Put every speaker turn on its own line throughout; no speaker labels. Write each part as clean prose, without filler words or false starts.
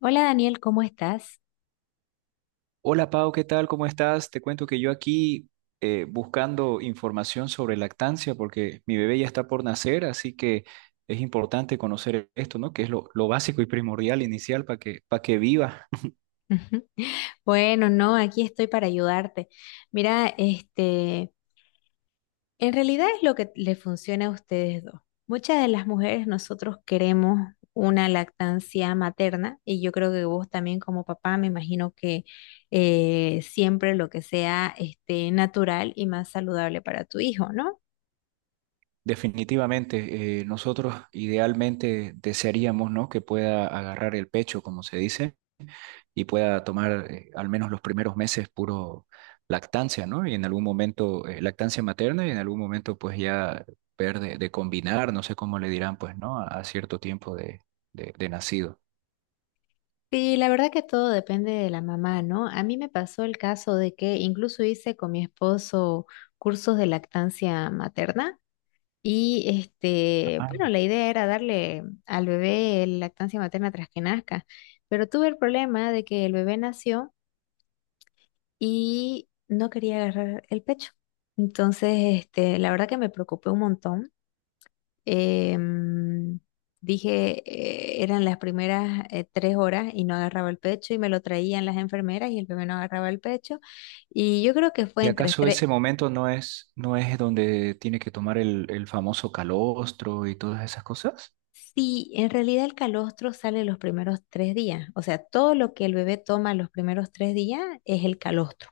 Hola Daniel, ¿cómo estás?
Hola Pau, ¿qué tal? ¿Cómo estás? Te cuento que yo aquí buscando información sobre lactancia porque mi bebé ya está por nacer, así que es importante conocer esto, ¿no? Que es lo básico y primordial inicial para para que viva.
Ujú. Bueno, no, aquí estoy para ayudarte. Mira, este, en realidad es lo que le funciona a ustedes dos. Muchas de las mujeres nosotros queremos una lactancia materna y yo creo que vos también como papá me imagino que siempre lo que sea este, natural y más saludable para tu hijo, ¿no?
Definitivamente, nosotros idealmente desearíamos, ¿no? Que pueda agarrar el pecho, como se dice, y pueda tomar al menos los primeros meses puro lactancia, ¿no? Y en algún momento, lactancia materna, y en algún momento pues ya ver de combinar, no sé cómo le dirán pues, ¿no? A cierto tiempo de nacido.
Sí, la verdad que todo depende de la mamá, ¿no? A mí me pasó el caso de que incluso hice con mi esposo cursos de lactancia materna y este,
Ah.
bueno, la idea era darle al bebé lactancia materna tras que nazca, pero tuve el problema de que el bebé nació y no quería agarrar el pecho. Entonces, este, la verdad que me preocupé un montón. Em, Dije, eran las primeras 3 horas y no agarraba el pecho y me lo traían las enfermeras y el bebé no agarraba el pecho. Y yo creo que fue
¿Y
entre
acaso
tres.
ese momento no es, no es donde tiene que tomar el famoso calostro y todas esas cosas?
Sí, en realidad el calostro sale los primeros 3 días. O sea, todo lo que el bebé toma los primeros 3 días es el calostro.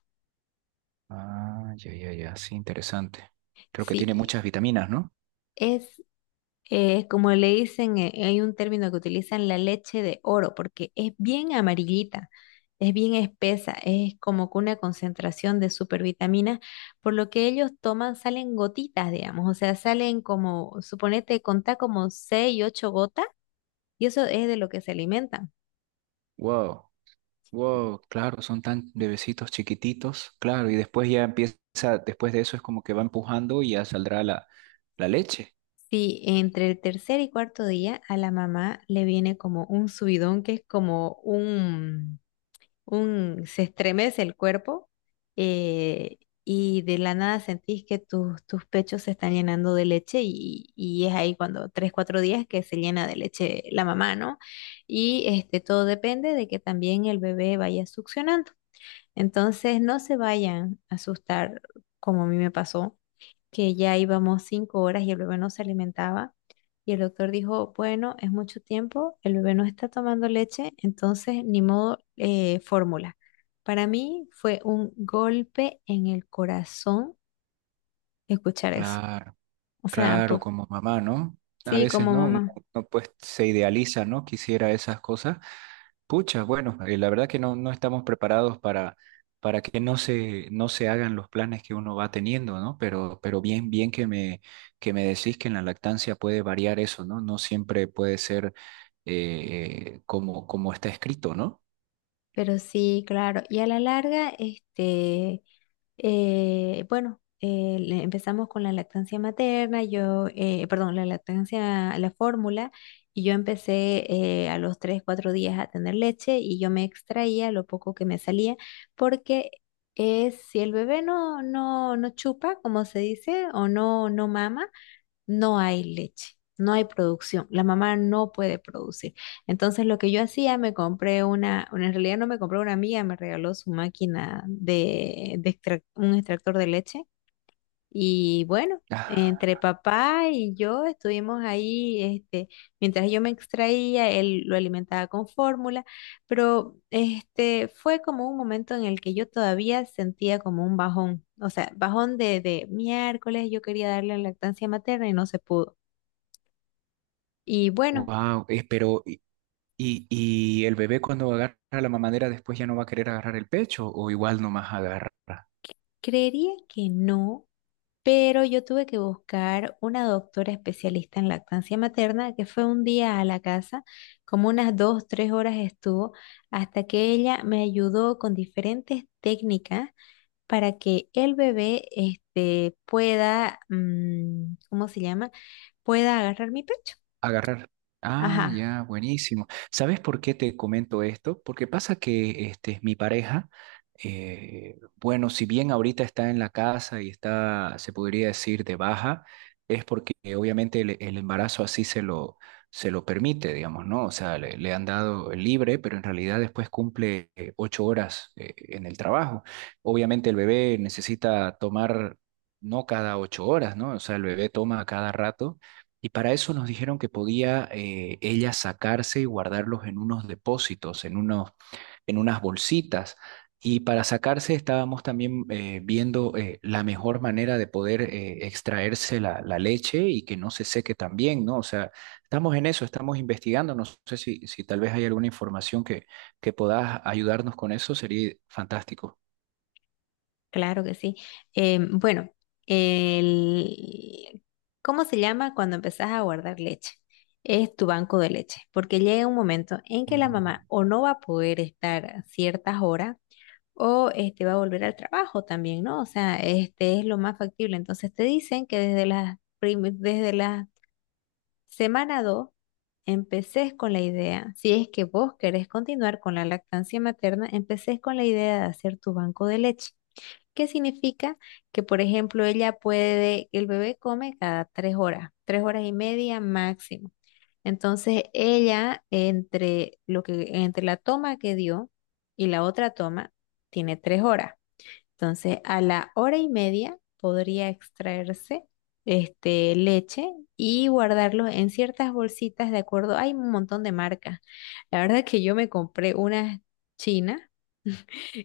Ah, ya, ya, ya, sí, interesante. Creo que tiene muchas
Sí,
vitaminas, ¿no?
es, como le dicen, hay un término que utilizan, la leche de oro, porque es bien amarillita, es bien espesa, es como que una concentración de supervitaminas, por lo que ellos toman, salen gotitas, digamos, o sea, salen como, suponete, contá como 6 y 8 gotas, y eso es de lo que se alimentan.
Wow. Wow, claro, son tan bebecitos chiquititos, claro, y después ya empieza, después de eso es como que va empujando y ya saldrá la leche.
Si entre el tercer y cuarto día a la mamá le viene como un subidón, que es como un, se estremece el cuerpo, eh, y de la nada sentís que tus pechos se están llenando de leche, y es ahí cuando 3, 4 días que se llena de leche la mamá, ¿no? Y este, todo depende de que también el bebé vaya succionando. Entonces, no se vayan a asustar como a mí me pasó, que ya íbamos 5 horas y el bebé no se alimentaba. Y el doctor dijo, bueno, es mucho tiempo, el bebé no está tomando leche, entonces ni modo, fórmula. Para mí fue un golpe en el corazón escuchar eso.
Claro,
O sea,
claro, como mamá, ¿no? A
sí,
veces,
como
¿no?
mamá,
Uno pues se idealiza, ¿no? Quisiera esas cosas. Pucha, bueno, la verdad que no estamos preparados para que no se hagan los planes que uno va teniendo, ¿no? Pero bien, bien que que me decís que en la lactancia puede variar eso, ¿no? No siempre puede ser como, como está escrito, ¿no?
pero sí, claro. Y a la larga, este, bueno, empezamos con la lactancia materna, yo, perdón, la lactancia, la fórmula, y yo empecé a los 3, 4 días a tener leche y yo me extraía lo poco que me salía, porque es si el bebé no, no, no chupa, como se dice, o no, no mama, no hay leche, no hay producción, la mamá no puede producir. Entonces lo que yo hacía, me compré una, bueno, en realidad no me compré, una amiga me regaló su máquina de, un extractor de leche, y bueno. Entre papá y yo estuvimos ahí, este, mientras yo me extraía, él lo alimentaba con fórmula, pero este fue como un momento en el que yo todavía sentía como un bajón, o sea, bajón de miércoles, yo quería darle lactancia materna y no se pudo. Y bueno,
Wow, pero y el bebé cuando agarra la mamadera después ya no va a querer agarrar el pecho, ¿o igual nomás agarra?
creería que no, pero yo tuve que buscar una doctora especialista en lactancia materna que fue un día a la casa, como unas 2, 3 horas estuvo, hasta que ella me ayudó con diferentes técnicas para que el bebé este, pueda, ¿cómo se llama? Pueda agarrar mi pecho.
Agarrar. Ah,
Ajá,
ya, buenísimo. ¿Sabes por qué te comento esto? Porque pasa que este, mi pareja, bueno, si bien ahorita está en la casa y está, se podría decir, de baja, es porque obviamente el embarazo así se se lo permite, digamos, ¿no? O sea, le han dado libre, pero en realidad después cumple 8 horas en el trabajo. Obviamente el bebé necesita tomar, no cada 8 horas, ¿no? O sea, el bebé toma a cada rato, y para eso nos dijeron que podía ella sacarse y guardarlos en unos depósitos, en unos, en unas bolsitas. Y para sacarse estábamos también viendo la mejor manera de poder extraerse la leche y que no se seque también, ¿no? O sea, estamos en eso, estamos investigando. No sé si, si tal vez hay alguna información que puedas ayudarnos con eso, sería fantástico.
claro que sí. Bueno, el- ¿cómo se llama cuando empezás a guardar leche? Es tu banco de leche, porque llega un momento en que la mamá
Mm.
o no va a poder estar ciertas horas o este va a volver al trabajo también, ¿no? O sea, este es lo más factible. Entonces te dicen que desde las Semana 2, empecés con la idea, si es que vos querés continuar con la lactancia materna, empecés con la idea de hacer tu banco de leche. ¿Qué significa? Que, por ejemplo, ella puede, el bebé come cada 3 horas, 3 horas y media máximo. Entonces, ella, entre lo que, entre la toma que dio y la otra toma, tiene 3 horas. Entonces, a la hora y media podría extraerse este, leche y guardarlo en ciertas bolsitas de acuerdo. Hay un montón de marcas. La verdad que yo me compré unas chinas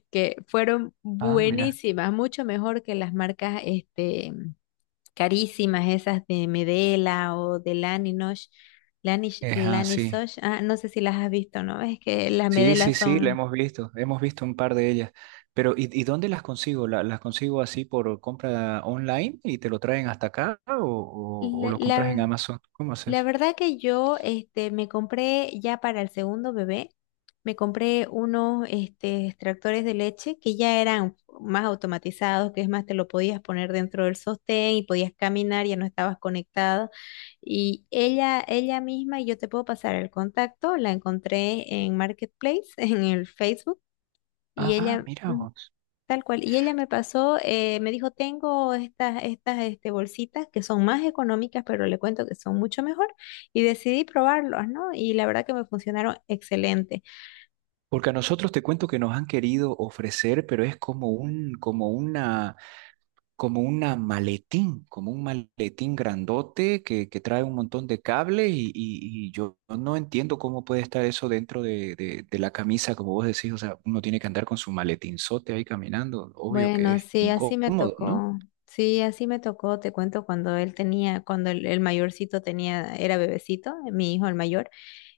que fueron
Ah, mira,
buenísimas, mucho mejor que las marcas este, carísimas, esas de Medela o de Laninosh. Lanish,
es así.
Lanisosh, ah, no sé si las has visto, ¿no? Es que las
Sí,
Medela
sí, sí, la
son...
hemos visto un par de ellas. Pero, y dónde las consigo? ¿La- ¿Las consigo así por compra online y te lo traen hasta acá o
La,
lo compras en
la-
Amazon? ¿Cómo
La
haces?
verdad que yo este, me compré ya para el segundo bebé, me compré unos este, extractores de leche que ya eran más automatizados, que es más, te lo podías poner dentro del sostén y podías caminar, ya no estabas conectada. Y ella misma, y yo te puedo pasar el contacto, la encontré en Marketplace, en el Facebook, y
Ah,
ella...
mira vos.
tal cual. Y ella me pasó, me dijo, tengo estas este, bolsitas que son más económicas, pero le cuento que son mucho mejor. Y decidí probarlos, ¿no? Y la verdad que me funcionaron excelente.
Porque a nosotros te cuento que nos han querido ofrecer, pero es como como una, como una maletín, como un maletín grandote que trae un montón de cable y, y yo no entiendo cómo puede estar eso dentro de la camisa, como vos decís, o sea, uno tiene que andar con su maletinzote ahí caminando, obvio que
Bueno,
es
sí, así me
incómodo, ¿no?
tocó. Sí, así me tocó. Te cuento cuando él tenía, cuando el mayorcito tenía, era bebecito, mi hijo el mayor.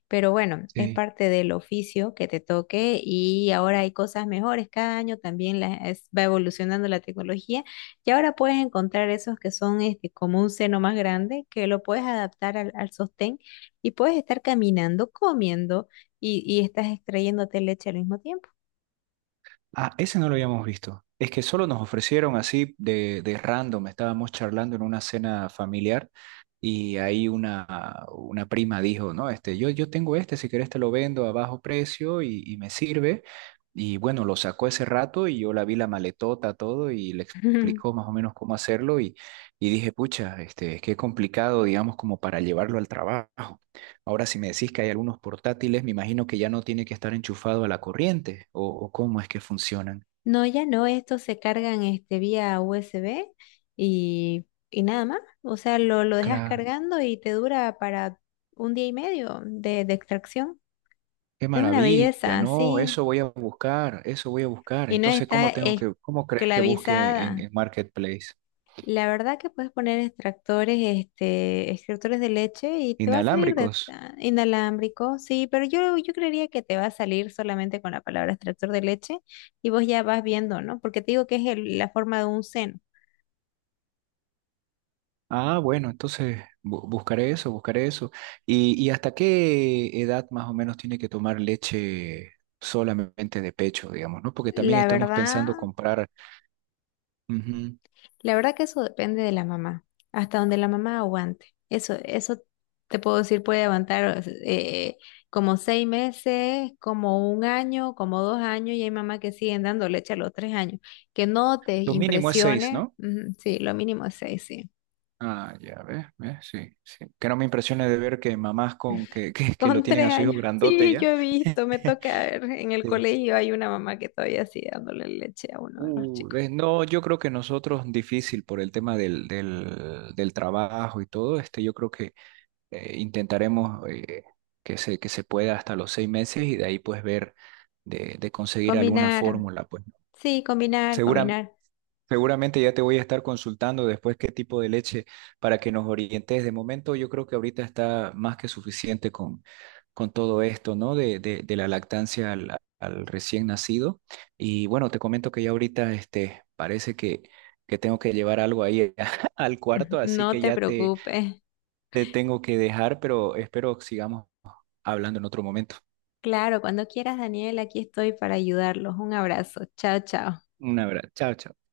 Pero bueno, es
Sí.
parte del oficio que te toque y ahora hay cosas mejores. Cada año también va evolucionando la tecnología y ahora puedes encontrar esos que son este, como un seno más grande que lo puedes adaptar al sostén y puedes estar caminando, comiendo, y estás extrayéndote leche al mismo tiempo.
Ah, ese no lo habíamos visto. Es que solo nos ofrecieron así de random. Estábamos charlando en una cena familiar y ahí una prima dijo, no, este, yo tengo este, si querés te lo vendo a bajo precio y me sirve. Y bueno, lo sacó ese rato y yo la vi la maletota, todo, y le explicó más o menos cómo hacerlo, y dije, pucha, este, qué complicado, digamos, como para llevarlo al trabajo. Ahora, si me decís que hay algunos portátiles, me imagino que ya no tiene que estar enchufado a la corriente, o cómo es que funcionan.
No, ya no, estos se cargan este, vía USB, y nada más. O sea, lo dejas
Claro,
cargando y te dura para 1 día y medio de extracción.
qué
Es una
maravilla,
belleza,
no,
sí,
eso voy a buscar, eso voy a buscar.
y no
Entonces,
está
¿cómo tengo que, cómo crees que busque
esclavizada.
en Marketplace?
La verdad que puedes poner extractores, este, extractores de leche y te va a salir
Inalámbricos.
inalámbrico, sí, pero yo creería que te va a salir solamente con la palabra extractor de leche y vos ya vas viendo, ¿no? Porque te digo que es la forma de un seno.
Ah, bueno, entonces buscaré eso, buscaré eso. Y hasta qué edad más o menos tiene que tomar leche solamente de pecho, digamos, ¿no? Porque también
La
estamos
verdad,
pensando comprar. Ujú.
La verdad que eso depende de la mamá, hasta donde la mamá aguante. Eso te puedo decir, puede aguantar como 6 meses, como un año, como 2 años, y hay mamás que siguen dando leche a los 3 años. Que no te
Lo mínimo es seis,
impresione,
¿no?
ujú, sí, lo mínimo es seis, sí.
Ah, ya ves, ves, sí, sí. Que no me impresione de ver que mamás con que lo
Con
tienen
tres
a su hijo
años,
grandote
sí, yo
ya.
he visto, me toca ver, en el
Sí.
colegio hay una mamá que todavía sigue dándole leche a uno de los chicos.
Ves, no, yo creo que nosotros difícil por el tema del, del, del trabajo y todo, este, yo creo que intentaremos que se pueda hasta los 6 meses, y de ahí pues ver de conseguir alguna
Combinar,
fórmula, pues, ¿no?
sí, combinar,
Segura-
combinar.
Seguramente ya te voy a estar consultando después qué tipo de leche para que nos orientes. De momento, yo creo que ahorita está más que suficiente con todo esto, ¿no? De la lactancia al recién nacido. Y bueno, te comento que ya ahorita este, parece que tengo que llevar algo ahí al
Ujú,
cuarto, así
no
que
te
ya te,
preocupes.
te tengo que dejar, pero espero que sigamos hablando en otro momento.
Claro, cuando quieras, Daniel, aquí estoy para ayudarlos. Un abrazo. Chao, chao.
Un abrazo. Chao, chao.